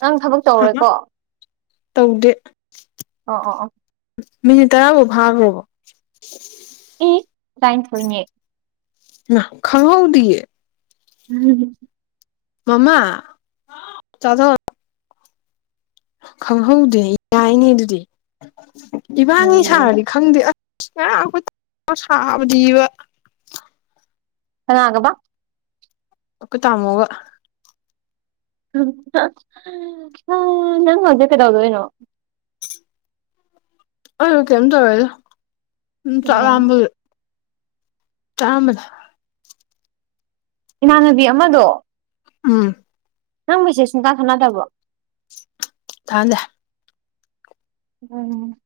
ꯅꯪ ꯊꯕꯛ ꯇꯧꯔꯣꯏꯀꯣ ꯇꯧꯗꯦ ꯑ ꯑ ꯑ ꯃꯤꯅꯤ ꯇꯔꯕꯨꯣꯚꯔ ꯂꯕ ꯇꯥꯏ ꯊꯣꯏꯅꯤ ꯈꯉꯎꯗꯤꯌꯦ ꯎꯝ ꯃꯃ ꯆꯗꯣ ꯈꯪꯍꯧꯗꯦ ꯌꯥꯏꯅꯦ ꯑꯗꯨꯗꯤ ꯏꯕꯥꯅꯤ ꯅꯩꯔꯦ ꯁꯥꯔꯗꯤ ꯈꯪꯗꯦ ꯑꯁ ꯑꯦ ꯑꯩꯈꯣꯏ ꯁꯥꯕꯗꯤꯕ ꯀꯅꯥꯒꯥ ꯕ ꯇꯥꯃꯨꯒ ꯅꯪ ꯃꯖ ꯀꯗꯥꯎꯗꯣꯩꯅꯣ ꯑꯗꯨ ꯀꯩꯝ ꯇꯧꯋꯦꯗꯣ ꯎ ꯎꯝ ꯆꯥꯛꯂꯥꯛꯝꯕꯗꯤ ꯆꯥꯃꯗ ꯏꯃꯥꯟꯅꯕꯤ ꯑꯃꯗꯣ ꯑꯥ ꯅꯪꯁꯦ ꯁꯨꯡꯇꯥ ꯊꯥꯅꯗꯕꯔꯣ ꯊꯥꯟꯗꯦ ꯎꯝ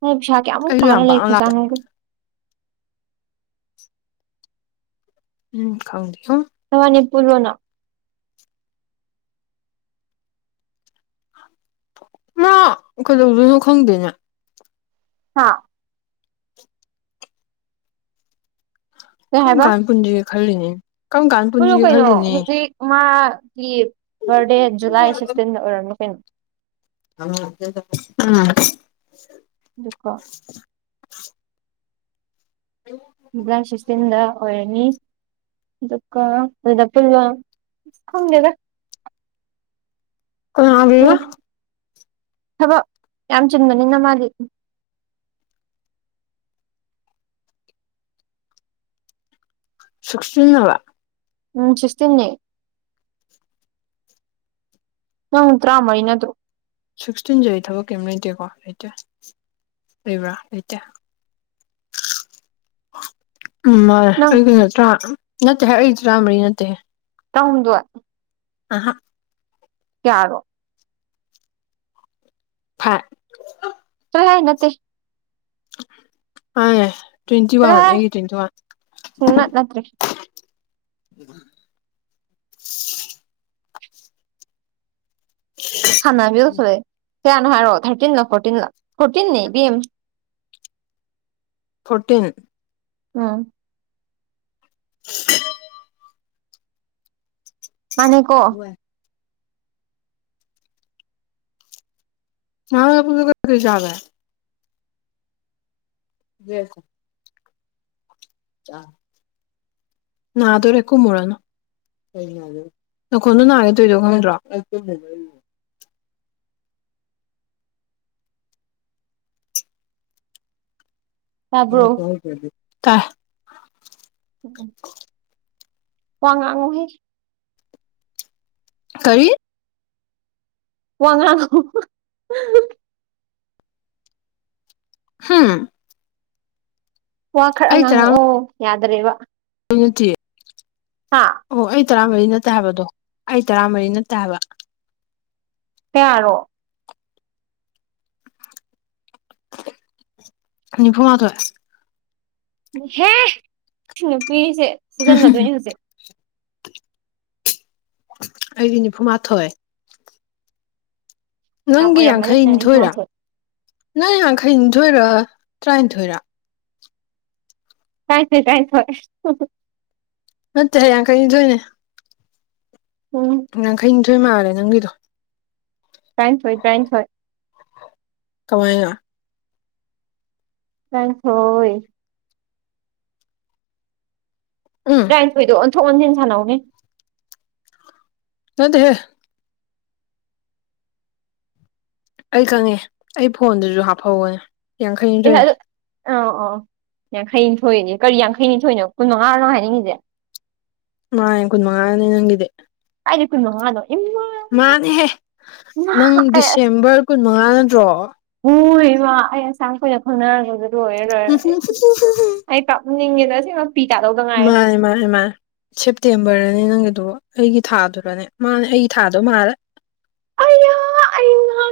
ꯅ ꯄꯩꯁꯥ ꯀꯌꯥꯃꯨꯛ ꯑꯩꯁꯨ ꯇꯥꯅ ꯌꯥꯝ ꯄꯥꯛꯅ ꯂꯥꯛꯇꯦ ꯂꯩꯈ꯭ꯔꯖꯥꯅ ꯍꯥꯏꯗꯣ ꯎꯝ ꯀꯥꯎ ꯁꯅꯤ ꯄꯨꯔꯣꯅ ꯃꯥ ꯀꯩꯗꯧꯗꯣꯏꯅꯣ ꯈꯪꯗꯦꯅꯦ ꯍꯥꯥ ꯀꯩ ꯀꯔꯝ ꯍꯥꯏꯕ ꯀꯥꯟ ꯄꯨꯟꯁꯤꯒꯦ ꯈꯜꯂꯤꯅꯤ ꯀꯔꯝ ꯀꯥꯟ ꯄꯨꯟꯁꯤꯒꯦ ꯈꯜꯂꯤꯅꯦ ꯕꯔꯗꯦ ꯖꯨꯂꯥꯏ ꯁꯤꯛꯁꯇꯤꯟꯗ ꯑꯣꯏꯔꯝꯃꯤ ꯀꯩꯅꯣ [unintelligible] ꯂꯀꯣ ꯂꯁꯤꯁꯤꯗ ꯑꯣꯏꯔꯅꯤ ꯑꯗꯨꯒꯥ ꯄꯨꯜꯋꯥ ꯈꯣꯡꯒꯦꯗ ꯃꯤ ꯀꯅꯥꯒꯥꯔꯥ ꯊꯕꯛ ꯌꯥꯝ ꯆꯤꯟꯕꯅꯤꯅ ꯃꯥꯜꯂꯤ ꯁꯨꯛꯅꯂꯥ ꯎꯝ ꯆꯁꯇꯅꯦ ꯅꯊ ꯇ꯭ꯔꯥ ꯃꯔꯤꯅ ꯅꯔ‌ꯣ ꯁꯤꯛꯁꯇꯤꯟꯁꯦ ꯑꯩ ꯊꯕꯛ ꯀꯔꯤꯝ ꯂꯩꯇꯦꯀꯣ ꯂꯩꯇꯦ ꯂꯩꯕ꯭ꯔ ꯏꯇ [inaudible] ꯎꯝ ꯃꯥ ꯅꯪ ꯑꯩ ꯀꯩꯅꯣ ꯇ ꯅꯠꯇꯦ ꯍꯥꯏ ꯑꯩ ꯇꯔꯥꯃꯔꯤ ꯅꯠꯇꯦ ꯇꯥꯎꯗ ꯑꯍꯥ ꯀꯔꯣ ꯊ ꯅꯠꯇ ꯑ ꯇ꯭ꯋꯦꯟꯇꯤ ꯋꯥꯟ ꯆꯠꯂꯍꯦ ꯑꯩꯒꯤ ꯇ꯭ꯋꯦꯟꯇꯤ ꯋꯥꯟ ꯁꯨꯡꯅꯠ ꯅꯠꯇ꯭ꯔꯦ ꯎꯝ ꯁꯥꯟꯕꯤꯦ ꯁꯦ ꯅꯍꯣꯏꯣ ꯊꯔꯇꯤꯟ ꯂ ꯐꯣꯔꯇꯤꯟ ꯂ ꯐꯣꯔꯇꯤꯟ ꯅ ꯐꯣꯔꯇꯤꯟ ꯑꯝ [unintelligible] ꯃꯥꯅꯦ ꯀꯣ ꯍ ꯄꯨ ꯌꯥꯥꯗ ꯌꯦꯁ ꯑ ꯅ ꯑꯗꯔ ꯑꯦꯣ ꯃꯣꯣꯔꯅꯣ ꯅꯈꯣꯟꯗꯣ ꯅꯥꯒꯦ ꯇꯣꯏꯗꯣ ꯈꯪꯗ꯭ꯔꯣ ꯇꯥꯕ꯭ꯔꯣ [unintelligible] ꯋꯥꯉꯥꯡꯍ ꯀꯔꯤ ꯋꯥꯉꯣ ꯍꯝ ꯋꯥ ꯈꯔ ꯉꯥꯡꯉꯛꯑꯣ ꯌꯥꯗꯔꯦꯕ ꯀꯠꯇꯦ ꯍꯥꯥ ꯇꯔꯥꯃꯔꯤ ꯅꯠꯇ ꯍꯥꯏꯕꯗꯣ ꯑꯩ ꯇꯔꯥꯃꯔꯤ ꯅꯠꯇ ꯍꯥꯏꯕ ꯇꯔꯣ ꯅꯤꯐꯨ ꯃꯥꯊꯋ ꯍꯦ ꯅꯨꯄꯤꯁꯦ ꯁꯨꯖꯟꯅꯗꯣꯏꯅꯤ ꯍꯧꯖꯤꯛ ꯑꯩꯗꯤ ꯅꯤꯐꯨꯃꯥꯊꯣꯏ ꯌꯥꯝ ꯅꯪꯒꯤ ꯑꯣꯏꯔꯝꯃꯅꯤ ꯌꯥꯡꯈꯩ ꯅꯤꯊꯣꯏꯔꯥ ꯅꯤꯐꯨꯃꯥꯊꯣꯏ ꯅꯪ ꯌꯥꯡꯈꯩꯅꯤꯊꯣꯏꯔ ꯇꯔꯥꯅꯤꯊꯣꯏꯔꯥ ꯀꯥꯏꯁꯦ ꯀꯥꯏ ꯊ ꯍꯣꯏ ꯑꯠꯇ ꯌꯥ ꯀꯥꯏꯁꯨꯣꯏꯦ ꯎꯝ ꯌꯥꯡꯈꯩꯅꯤꯊꯣꯏ ꯃꯥꯂꯦ ꯅꯪꯒꯤꯗꯣ ꯐ꯭ꯔꯥꯏꯁ ꯍꯣꯏ ꯇ꯭ꯔꯥꯏꯟꯁ ꯍꯣꯏ ꯀꯃꯥꯏꯅ ꯅꯪ ꯍꯣꯏ ꯎꯝ ꯇꯔꯥꯅꯤꯊꯣꯏꯗꯣ ꯑꯣꯟꯊꯣꯛ ꯑꯣꯟꯁꯤꯟ ꯁꯥꯟꯅꯧꯅꯦ ꯅꯗꯤ ꯍꯦ ꯑꯩ ꯈꯪꯉꯦ ꯑꯩ ꯐꯣꯟꯗꯨꯁꯨ ꯍꯥꯞꯐꯧꯒꯅꯦ ꯌꯥꯡꯈꯩꯅꯤꯊꯣꯏꯅꯦ ꯑꯧ ꯑ ꯌꯥꯡꯈꯩꯅꯤ ꯊꯣꯏꯏꯗꯤ ꯀꯔꯤ ꯌꯥꯡꯈꯩꯅꯤ ꯊꯣꯏꯏꯅꯣ ꯀꯨꯟ ꯃꯉꯥꯅꯣ ꯍꯥꯏꯅꯤꯡꯉꯤꯁꯦ ꯃꯥ ꯌꯥꯡ ꯀꯨꯟ ꯃꯉꯥꯅꯦ ꯅꯪꯒꯤꯗꯤ ꯍꯥꯏꯛꯅꯣ ꯃꯥꯗꯣ ꯃꯥꯅꯦꯍꯦ ꯅꯪ ꯑꯩ ꯑꯁ ꯗꯤꯁꯦꯝꯕꯔ ꯀꯨꯟꯃꯉꯥ ꯅꯠꯇ꯭ꯔꯣ ꯍꯣꯏ ꯑꯩ ꯑꯁꯥꯡ ꯀꯣꯏꯏꯅ ꯈꯪꯅꯔꯄꯗꯨ ꯂꯣꯏꯔꯦ ꯂꯣꯏꯔꯦ ꯑꯩ ꯑꯩ ꯄꯥꯛꯅꯤꯡꯉꯦꯗ ꯁꯤꯃꯛ ꯃꯥꯅꯦ ꯃꯥꯅꯦ ꯃꯥ ꯁꯦꯞꯇꯦꯝꯕꯔꯅꯤ ꯅꯪꯒ ꯑꯗ ꯑꯩꯒꯤ ꯊꯥꯗꯨꯅꯅꯦ ꯃꯥꯅꯦ ꯑꯩꯒꯤ ꯊꯥꯗꯣ ꯃꯥꯂꯦ ꯍ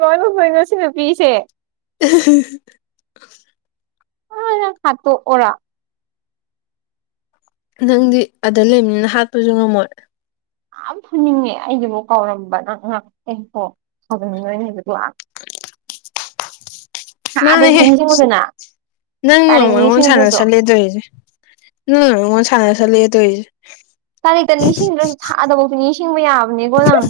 ꯀꯂ ꯉ ꯁꯤ ꯅꯨꯄꯤꯤꯁꯦ [unintelligible] ꯍ ꯈꯠꯇꯣ ꯑꯣꯔ ꯅꯪꯗꯤ ꯑꯗ ꯂꯩꯕꯅꯤꯅ ꯍꯥꯠꯄꯁꯨ ꯉꯝꯃꯣꯏ ꯌꯥꯝ ꯐꯨꯅꯤꯡꯉꯦ ꯑꯩꯒꯤꯕꯨ ꯀꯥꯎꯔꯝꯕ ꯅꯪꯣ ꯀꯧꯅꯤꯡ ꯅꯣꯏꯅꯦ ꯂꯥꯛ ꯑꯥꯗꯁꯨ ꯃꯥꯅꯦꯍꯦ ꯅꯤꯡꯁꯤꯡꯉꯨꯗꯅ ꯅꯪꯅ ꯇꯥꯔꯤꯛ ꯃꯨꯛ ꯑꯩꯉꯣꯟꯗ ꯁꯥꯟꯅ ꯅꯤꯡꯁꯤꯡꯉꯨꯗ꯭ꯔꯁꯨ ꯁꯜꯂꯦ ꯇꫭꯏꯁꯦ ꯅꯪ ꯑꯩꯉꯣꯟ ꯁꯥꯟꯅ ꯁꯜꯂꯦ ꯇꫭꯏꯁꯦ ꯇꯥꯔꯤꯛꯇ ꯅꯤꯡꯁꯤꯡꯗ꯭ꯔꯁꯨ ꯊꯥꯗꯕꯧꯗꯤ ꯅꯤꯡꯁꯤꯡꯕ ꯌꯥꯕ ꯕꯅꯤꯀꯣ ꯅꯪ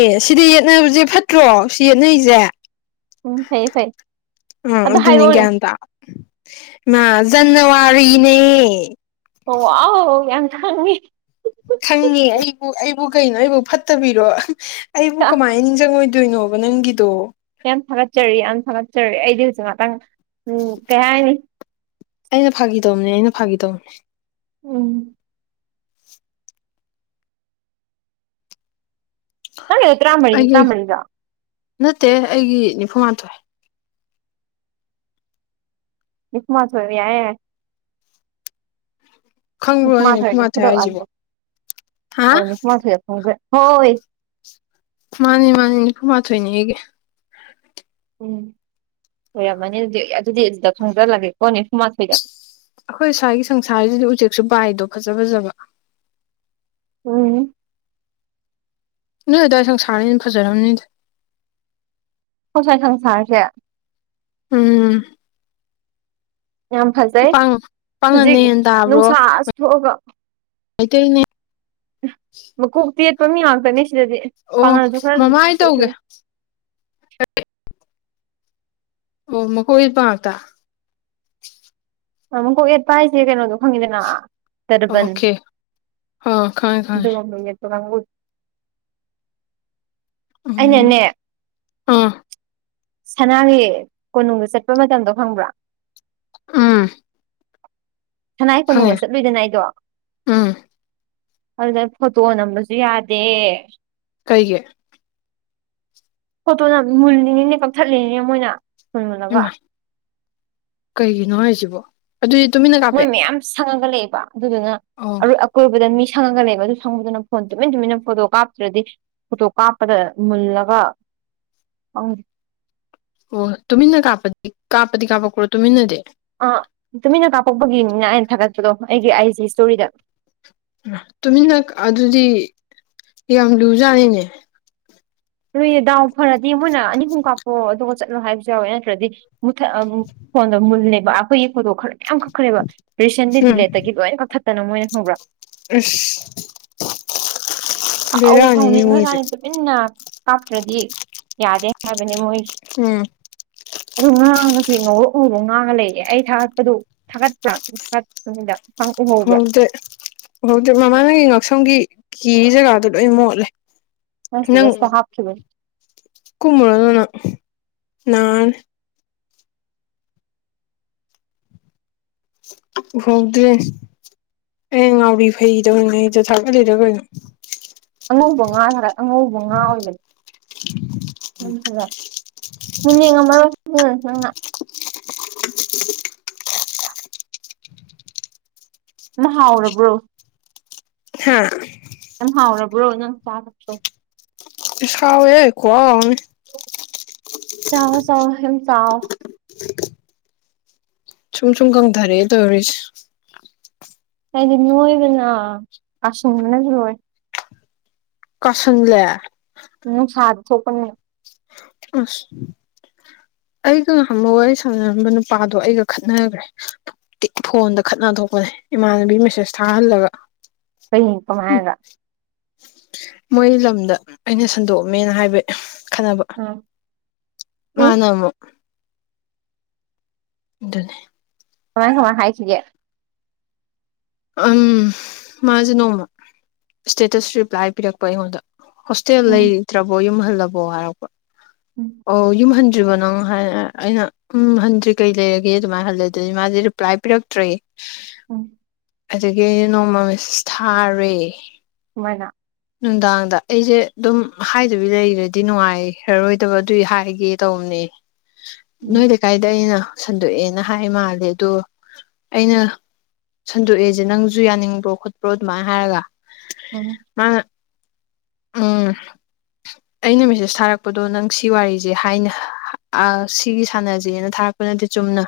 ꯑꯦ ꯁꯤꯗꯤ ꯌꯦꯠꯅꯕꯁꯦ ꯐꯠꯇ꯭ꯔꯣ ꯁꯤ ꯌꯦꯠꯅꯩꯁꯦ ꯎꯝ ꯐꯩꯌꯦ ꯐꯩ ꯑ ꯑꯗ ꯑꯗꯨꯅꯤ ꯍꯥꯏꯔꯛꯑꯣꯅꯦ ꯒ꯭ꯌꯥꯟꯇ ꯇꯥꯎ ꯃ ꯖꯅꯋꯥꯔꯤꯅꯦ ꯑꯣ ꯋꯥꯎ ꯌꯥꯝ ꯈꯪꯉꯦ ꯈꯪꯉꯦ ꯑꯩꯕꯨ ꯑꯩꯕꯨ ꯀꯩꯅꯣ ꯑꯩꯕꯨ ꯐꯠꯇꯕꯤꯔꯣ ꯑꯩꯕꯨ ꯀꯃꯥꯏꯅ ꯅꯤꯡꯁꯤꯡꯉꯣꯏꯗ ꯗꯣꯏꯅꯣꯕ ꯅꯪꯒꯤꯗꯣ ꯌꯥꯝ ꯊꯥꯒꯠꯆꯔꯤ ꯌꯥꯝ ꯊꯥꯒꯠꯆꯔꯤ ꯑꯩꯗꯤ ꯍꯧꯖꯤꯛ ꯉꯥꯛꯇꯪ ꯎꯝ ꯀꯩ ꯍꯥꯏꯅꯤ ꯑꯩꯅ ꯐꯥꯒꯤ ꯇꯧꯕꯅꯦ ꯑꯩꯅ ꯐꯥꯒꯤ ꯇꯧꯕꯅꯦ ꯎꯝ ꯅꯪꯒꯤꯗꫭ ꯇ꯭ꯔꯥ ꯃꯔꯤꯗꯤ ꯑꯩꯒꯤ ꯇ꯭ꯔꯥ ꯃꯔꯤꯔꫭ ꯅꯠꯇꯦ ꯑꯩꯒꯤ ꯅꯤꯐꯨꯃꯊꯣꯏ ꯅꯤꯐꯨꯃꯥꯊꫭꯏ ꯑꫭ ꯌꯥ ꯌꯥꯔꯦ ꯈꯪꯕ꯭ꯔꯣ [unintelligible] ꯑꫭ ꯑꯩ ꯅꯤꯐꯨꯃꯥꯊꯣꯏ ꯅꯤꯐꯨꯃꯥꯊꫭꯏꯗ ꯍꯥꯏꯁꯤꯕꯣ ꯍꯥ ꯍꫭꯡꯖ ꯍꫭꯏ ꯃꯥꯅꯤ ꯃꯥꯅꯤ ꯅꯤꯐꯨ ꯃꯥꯊꯣꯏꯅꯤ ꯑꯩꯒꯤ ꯎꯝ ꯑꫭꯏꯔꯝꯃꯅꯤ ꯑꯗꯨꯗꯤ ꯑꯗꯨꯗꯤ ꯑꯗꯨꯗ ꯈꯪꯖꯜꯂꯒꯦꯀꯣ ꯅꯤꯐꯨꯃꯥꯊꯣꯏꯗ ꯑꯩꯈꯣꯏ ꯁ꯭ꯋꯥꯏꯒꯤ ꯁꯪꯁꯥꫪꯁꯤꯗꯤ ꯎꯆꯦꯛꯁꯨ ꯄꯥꯏꯗꯣ ꯐꯖ ꯐꯖꯕ ꯎꯝ ꯅꯣꯏ ꯑꯗꯥꯏ ꯁꯪꯁꯥꯔꯤꯅ ꯐꯖꯔꯝꯅꯤꯗ ꯈꫭꯏ ꯁꯥꯏ ꯁꯪꯁꯥꫪꯁꯦ ꯎꯝ ꯌꯥꯝ ꯐꯖꯩ ꯄꯥꯡ ꯄꯥꯡꯒꯟꯅ ꯍꯧꯖꯤꯛ ꯍꯦꯟ ꯇꯥꯕ꯭ꯔꯣ ꯅꯨꯡꯁꯥ ꯑꯁ ꯃꯩꯇꯩꯅ ꯃꯀꯣꯛꯇ ꯌꯦꯠꯄ ꯃꯤ ꯉꯥꯛꯇꯅꯦ ꯁꯤꯗꯗꯤ ꯑꯣ ꯄꯥꯉꯜꯅꯁꯨ ꯈꯔꯅꯗꯤ ꯃꯃꯥꯏ ꯏꯁꯣꯏ ꯇꯧꯒꯦ ꯁꫭꯏ ꯑꯣ ꯃꯀꯣꯛ ꯌꯦꯠꯄ ꯉꯥꯛꯇ ꯃꯀꯣꯛ ꯌꯦꯠꯄ ꯍꯥꯏꯁꯦ ꯀꯩꯅꯣꯗꯣ ꯈꯪꯉꯤꯗꯅ ꯇꫪꯕꯟ ꯑꯣꯀꯦ ꯑ ꯈꯪꯉꯦ ꯈꯪꯉꯦ [unintelligible] ꯎꯝ ꯑꯩꯅꯅꯦ ꯑ ꯁꯅꯥꯒꯤ ꯀꯣꯅꯨꯡꯗ ꯆꯠꯄ ꯃꯇꯝꯗꯣ ꯈꯪꯕ꯭ꯔ ꯎꯝ ꯁꯅꯥꯏ ꯐꯪꯉꯦ ꯀꯣꯅꯨꯡꯗ ꯆꯠꯂꯨꯏꯗꯅ ꯑꯩꯗꯣ ꯎꯝ ꯑꯗꯨꯗ ꯐꯣꯇꯣ ꯅꯝꯕꯁꯨ ꯌꯥꯗꯦ ꯀꯩꯒꯤ ꯐꯣꯇꯣꯅ ꯃꯨꯜꯂꯤꯉꯤꯅꯦ ꯀꯛꯊꯠꯂꯤꯅꯤꯅꯦ ꯃꯣꯏꯅ ꯐꫭꯟ ꯃꯨꯜꯂꯒ ꯏꯃꯥ ꯀꯩꯒꯤꯅꯣ ꯍꯥꯏꯁꯤꯕꯣ ꯑꯗꯨꯗꯤ ꯇꯨꯃꯤꯟꯅ ꯀꯥꯞꯄꯦ ꯃꯣꯏ ꯃꯌꯥꯝ ꯁꯪꯉꯒ ꯂꯩꯌꯦꯕ ꯑꯗꯨꯗꯨꯅ ꯑꯣ ꯑꯀꯣꯏꯕꯗ ꯃꯤ ꯁꯪꯉꯒ ꯂꯩꯕ ꯑꯗꯨ ꯁꯪꯉꯨꯗꯨꯅ ꯐꯣꯟ ꯇꯨꯃꯤꯟ ꯇꯨꯃꯤꯟꯅ ꯐꯣꯇꯣ ꯀꯥꯞꯇ꯭ꯔꯗꯤ ꯐꯣꯇꯣ ꯀꯥꯞꯄꯗ ꯃꯨꯜꯂꯒ ꯑꯣ ꯑꯣ ꯇꯨꯃꯤꯟꯅ ꯀꯥꯞꯄꯗꯤ ꯀꯥꯞꯄꯗꯤ ꯀꯥꯞꯄꯛꯄ꯭ꯔꯣ ꯇꯨꯃꯤꯟꯅꯗꯤ ꯊꯣꯛꯄꯒꯤꯅꯤꯅ ꯑꯩꯅ ꯊꯥꯒꯠꯄꯗꯣ ꯑꯩꯒꯤ ꯑꯥꯏꯖꯤ ꯏꯁꯇꯣꯔꯤꯗ ꯇꯨꯃꯤꯟꯅꯛ ꯑꯗꯨꯗꯤ ꯌꯥꯝ ꯂꯨꯖꯥꯅꯤꯅꯦ ꯂꯨꯏꯌꯦ ꯗꯥꯎ ꯐꯔꯗꯤ ꯃꯣꯏꯅ ꯑꯅꯤ ꯑꯍꯨꯝ ꯀꯥꯞꯄꫭ ꯑꯗꯨꯒ ꯆꯠꯂꯣ ꯍꯥꯏꯕꯁꯨ ꯌꯥꯎꯋꯦ ꯅꯠꯇ꯭ꯔꯗꯤ ꯃꯨꯊꯠ ꯐꯣꯟꯗꫭ ꯃꯨꯜꯂꯦꯕ ꯑꯩꯈꯣꯏꯒꯤ ꯐꯣꯇꯣ ꯈꯔ ꯌꯥꯝ ꯀꯛꯈ꯭ꯔꯦꯕ ꯔꯤꯁꯦꯟꯂꯤ ꯎꯝ ꯗꯤꯂꯦꯠꯇꯒꯤ ꯂꯣꯏꯅ ꯀꯛꯊꯠꯇꯅ ꯃꯣꯏꯅ ꯈꯪꯕ꯭ꯔ ꯑꯁ ꯁꯥꯎ ꯕꯦꯔꯥꯅꯤꯅꯦ ꯃꯣꯏꯁꯦ ꯁꯥꯎꯅꯤꯡꯒ꯭ꯔꯖꯅꯤ ꯇꯨꯃꯤꯟꯅ ꯀꯥꯞꯇ꯭ꯔꯗꯤ ꯌꯥꯗꯦ ꯍꯥꯏꯕꯅꯦ ꯃꯣꯏꯁ ꯎꯝ ꯑꯗꯨ ꯉꯥꯡꯉꯒ ꯆꯦꯡꯉꯧꯕ ꯎꯕ ꯉꯥꯡꯉ ꯂꯩꯔꯦ ꯑꯩ ꯊꯥꯒꯠꯄꯗꯨ ꯊꯥꯒꯠꯄ ꯊꯥꯒꯠꯄꯅꯤꯗ ꯅꯪ ꯎꯍꯧꯕ꯭ꯔꯥ ꯍꯧꯗꯦ ꯍꯧꯖꯤ ꯃꯃꯥ ꯅꯒꯤ ꯉꯛꯁꯝꯒꯤ ꯀꯤ ꯖꯒꯥꯗꯨꯣ ꯂꯣꯏ ꯃꯣꯠꯂꯦ ꯑꯁ ꯁ ꯍꯥꯞꯈꯤꯕꯕ ꯀꯨꯃꯔ ꯂꯅ ꯅꯔ ꯍꯗ꯭ꯔꯦ ꯑꯦ ꯉꯥꯎꯔꯤ ꯐꯩꯗ ꯑꯣꯏꯅꯣ ꯑꯩꯗꯣ ꯊꯥꯒꯠꯂꯤꯔ ꯑꯣꯏꯅꯣ ꯑꯉꯧꯕ ꯉꯥ ꯈꯔ ꯑꯉꯧꯕ ꯉꯥ ꯑꯣꯏꯕ ꯉꯝꯕ ꯎꯝ ꯅ ꯍꯥꯎꯔꯕ꯭ꯔꯣ ꯍꯥꯥ ꯍꯥꯎꯔꯕ꯭ꯔꯣ ꯅꯪ ꯆꯥ ꯂꯣ ꯄ ꯈꯥꯎꯋꯦ ꯀꯣ ꯆꯕꯣ ꯆꯣ ꯍ ꯆꯥꯑꯣ ꯁꯨꯝꯨꯝ ꯁꯨꯝ ꯀꯪ ꯊꯔꯦꯗꯔꯤꯁ ꯀꯗꯤ ꯅꯣꯏꯕꯅ ꯑꯁꯅꯁꯨ ꯂꯣꯏ ꯀꯁ ꯂ ꯎꯝ ꯁꯥ ꯊ ꯄ ꯅ ꯑ [unintelligible] ꯑꯩꯒ ꯉꯍꯕ ꯋꯥꯔꯤ ꯁꯥꯟꯅꯔꯝꯕ ꯅꯨꯄꯥꯗꯣ ꯑꯩꯒ ꯈꯠꯅꯈ꯭ꯔꯦꯤ ꯐꯣꯟꯗ ꯈꯠꯅ ꯊꯣꯛꯣꯛꯄꯅꯦ ꯏꯃꯥꯟꯅꯕꯤ ꯃꯦꯁꯦꯁ ꯊꯥꯍꯜꯂꯒ ꯀꯩꯅ ꯎꯝ ꯀꯃꯑꯒ ꯃꯣꯏ ꯂꯝꯗ ꯑꯩꯅ ꯁꯟꯗꯣꯛꯑꯝꯃꯦꯅ ꯍꯥꯏꯕ ꯈꯟꯅꯕ ꯎꯝ ꯑꯦ ꯃꯥꯅꯃ ꯑꯗꯨꯅꯦ ꯀꯃꯥꯏ ꯍꯃꯥꯏ ꯍꯥꯏꯈꯤꯒꯦ ꯎꯝ ꯃꯥꯁꯦ ꯅꯣꯡꯃ ꯏꯁꯇꯦꯇꯁ ꯔꯤꯄ꯭ꯂꯥꯏ ꯄꯤꯔꯛꯄ ꯑꯩꯉꯣꯟꯗ ꯍꯣꯁꯇꯦꯜ ꯎꯝ ꯂꯩꯇ꯭ꯔꯕꯣ ꯌꯨꯝꯍꯜꯂꯕꯣ ꯍꯥꯏꯔꯛꯄ ꯎꯝ ꯑꯣ ꯌꯨꯝꯍꯟ ꯗ꯭ꯔꯤꯕꯣ ꯅꯪ ꯑꯩꯅ ꯎꯝ ꯍꯟꯗ꯭ꯔꯤ ꯀꯩ ꯂꯩꯔꯒꯦ ꯑꯗꯨꯃꯥꯏꯅ ꯍꯜꯂꯦ ꯑꯗꯨꯗꯤ ꯃꯥꯗꯤ ꯔꯤꯄ꯭ꯂꯥꯏ ꯄꯤꯔꯛꯇ꯭ꯔꯦ ꯎꯝ ꯑꯗꯨꯗꯒꯤ ꯑꯩꯅ ꯅꯣꯡꯃ ꯃꯤꯁ ꯊꯥꯔꯦ ꯃꯥꯏꯅ ꯅꯨꯡꯗꯥꯡꯗ ꯑꯩꯁꯦ ꯑꯗꯨꯝ ꯍꯥꯏꯗꯕꯤ ꯂꯩꯔꯗꯤ ꯅꯨꯡꯉꯥꯏꯈꯔꯔꯣꯏꯗꯕ ꯑꯗꯨꯏ ꯍꯥꯏꯒꯦ ꯇꯧꯕꯅꯦ ꯎꯝ ꯅꯣꯏꯗ ꯀꯥꯏꯗ ꯑꯩꯅ ꯁꯟꯗꯣꯛꯑꯦꯅ ꯍꯥꯏ ꯃꯥꯜꯂꯦ ꯑꯗꯣ ꯑꯩꯅ ꯁꯟꯗꯣꯛꯑꯦꯁꯦ ꯅꯪꯁꯨ ꯌꯥꯅꯤꯡꯕ꯭ꯔꯣ ꯈꯣꯠꯄ꯭ꯔꯣ ꯑꯗꯨꯃꯥꯏꯅ ꯍꯥꯏꯔꯒ ꯎꯝ ꯃꯥꯅ ꯎꯝ ꯑꯩꯅ ꯃꯦꯁꯦꯁ ꯊꯥꯔꯛꯄꯗꯣ ꯅꯪ ꯁꯤ ꯋꯥꯔꯤꯁꯦ ꯍꯥꯏꯅ ꯁꯤꯒꯤ ꯁꯥꯟꯅꯖꯦꯅ ꯊꯥꯔꯛꯄꯅꯗꯤ ꯆꯨꯝꯅ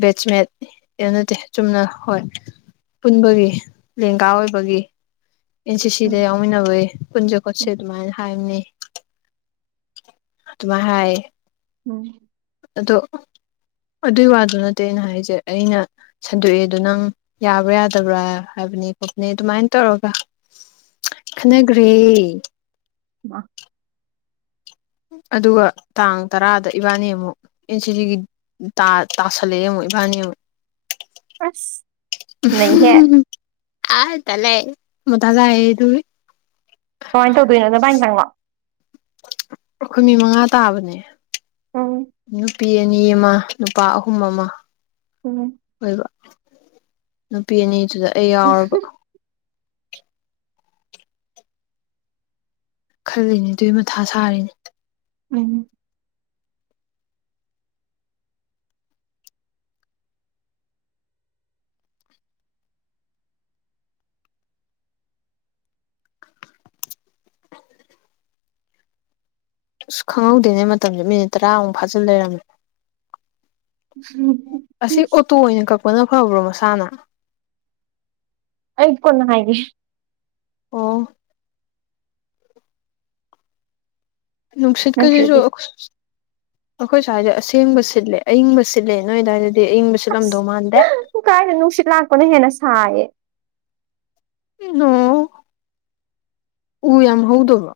ꯕꯦꯠꯁꯃꯦꯠ ꯀ ꯅꯠꯇꯦ ꯆꯨꯝꯅ ꯍꯣꯏ ꯄꯨꯟꯕꯒꯤ ꯂꯦꯡꯒꯥ ꯑꯣꯏꯕꯒꯤ ꯑꯦꯟ ꯁꯤ ꯁꯤꯗ ꯎꯝ ꯌꯥꯎꯃꯤꯟꯅꯕꯒꯤ ꯄꯨꯟꯁꯦ ꯈꯣꯠꯁꯦ ꯎꯝ ꯑꯗꯨꯃꯥꯏꯅ ꯍꯥꯏꯕꯅꯤ ꯇꯨꯃ ꯍꯥꯏꯥꯏ ꯎꯝ ꯑꯗꯣ ꯑꯗꯨꯏ ꯋꯥꯗꯨ ꯅꯠꯇꯦ ꯑꯩꯅ ꯍꯥꯏꯁꯦ ꯑꯩꯅ ꯁꯟꯗꯣꯛꯑꯦꯗ ꯅꯪ ꯌꯥꯕ꯭ꯔꯥ ꯌꯥꯗꯕ꯭ꯔꯥ ꯍꯥꯏꯕ ꯍꯥꯏꯕꯅꯦ ꯈꯣꯄꯅꯦ ꯑꯗꯨꯃꯥꯏꯅ ꯇꯧꯔꯒ ꯈꯟꯅꯈ꯭ꯔꯦ ꯋꯥ ꯑꯗꯨꯒ ꯇꯥꯡ ꯇꯔꯥꯗ ꯏꯕꯥꯅꯤ ꯑꯃꯨꯛ ꯑꯦꯟ ꯁꯤ ꯖꯤꯒꯤ ꯇꯥꯁꯜꯂꯛꯑꯦ ꯑꯃꯨꯛ ꯏꯕꯥ ꯀꯅꯤ ꯑꯁ ꯅꯩꯍꯦ ꯑ ꯇꯦ ꯃꯇꯥꯖꯥꯏ ꯇ ꯀꯃꯥꯏꯅ ꯇꯧꯗꯣꯏꯅꯣ ꯑꯗꯨ ꯚꯥꯏꯅ ꯆꯪꯕꯣ ꯑꯩꯈꯣꯏ ꯃꯤ ꯃꯉꯥ ꯇꯥꯕꯅꯦ ꯎꯝ ꯅꯨꯄꯤ ꯑꯅꯤ ꯑꯃ ꯅꯨꯄꯥ ꯑꯍꯨꯝ ꯑꯃ ꯎꯝ ꯑꯣꯏꯕ ꯅꯨꯄꯤ ꯑꯅꯤꯗꯨꯗ ꯑꯩ ꯌꯥꯎꯔꯕ ꯈꯜꯂꯤꯅꯦ ꯑꯗꯨꯏ ꯃꯊꯥ ꯁꯥꯔꯤꯅꯦ ꯎꯝ ꯑꯁ ꯈꯪꯍꯧꯗꯦꯅꯦ ꯃꯇꯝꯁꯦ ꯃꯤꯅꯤꯠ ꯇꯔꯥꯃꯨꯛ ꯐꯥꯖꯤꯜ ꯂꯩꯔꯝꯃꯦ ꯑꯁꯤ ꯑꯣꯇꯣ ꯑꯣꯏꯅ ꯀꯛꯄꯅ ꯐꯕ꯭ꯔꯣ ꯃꯁꯥꯅ ꯑꯩꯠ ꯀꯅ ꯍꯥꯏꯦ ꯑꯣ ꯅ ꯅꯨꯁꯤꯠ ꯀꯁꯤꯁꯨ ꯅꯠꯇ꯭ꯔꯗꯤ ꯑꯩꯈꯣꯏ ꯁ꯭ ꯍꯥꯏꯏꯁꯦ ꯑꯁꯦꯡꯕ ꯁꯤꯠꯂꯦ ꯑꯏꯪꯕ ꯁꯤꯠꯂꯦ ꯅꯣꯏꯗꯋꯥꯏꯁꯤꯗꯤ ꯑꯁꯨꯡ ꯀꯥꯏꯅ ꯅꯨꯡꯁꯤꯠ ꯂꯥꯛꯄꯅ ꯍꯦꯟꯅ ꯁꯥꯏꯌꯦ ꯑꯣ ꯎ ꯌꯥꯝ ꯍꯧꯗꯕ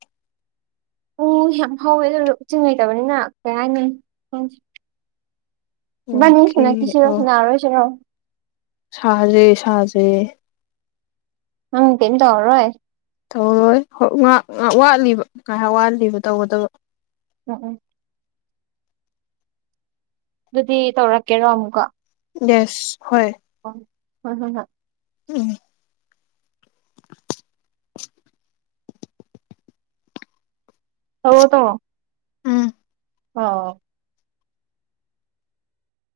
ꯎ ꯌꯥꯝ ꯍꯧꯋꯦ ꯑꯗꯨ ꯎ ꯆꯤꯡꯉꯩꯇꯕꯅꯤꯅ ꯀꯩ ꯍꯥꯏꯅꯤ ꯕꯥꯅꯤ ꯑꯣꯀꯦ ꯁꯅ ꯑꯣ ꯀꯁꯤꯔꯣꯁꯅ ꯑꯁꯔꯣ ꯁꯥꯖꯦ ꯁꯥꯖꯦ ꯎꯪ ꯇꯝ ꯇ ꯍꯔꯣꯏꯣꯏ ꯇꯧꯔꯣꯏ ꯉꯍꯥꯛ ꯉ ꯋꯥꯠꯂꯤꯕ ꯉꯥꯏꯍꯥꯛ ꯋꯥꯠꯂꯤꯕ ꯇꯧꯒꯗꯕ ꯎꯝ ꯎꯝ ꯑꯗꯨꯗꯤ ꯇꯧꯔꯛꯀꯦꯔꯣ ꯑꯃꯨꯛꯀ ꯌꯦꯁ ꯍꯣꯏ ꯑꯣ ꯍ ꯍ ꯍ ꯎꯝ ꯍ ꯇꯣ ꯎꯝ ꯑ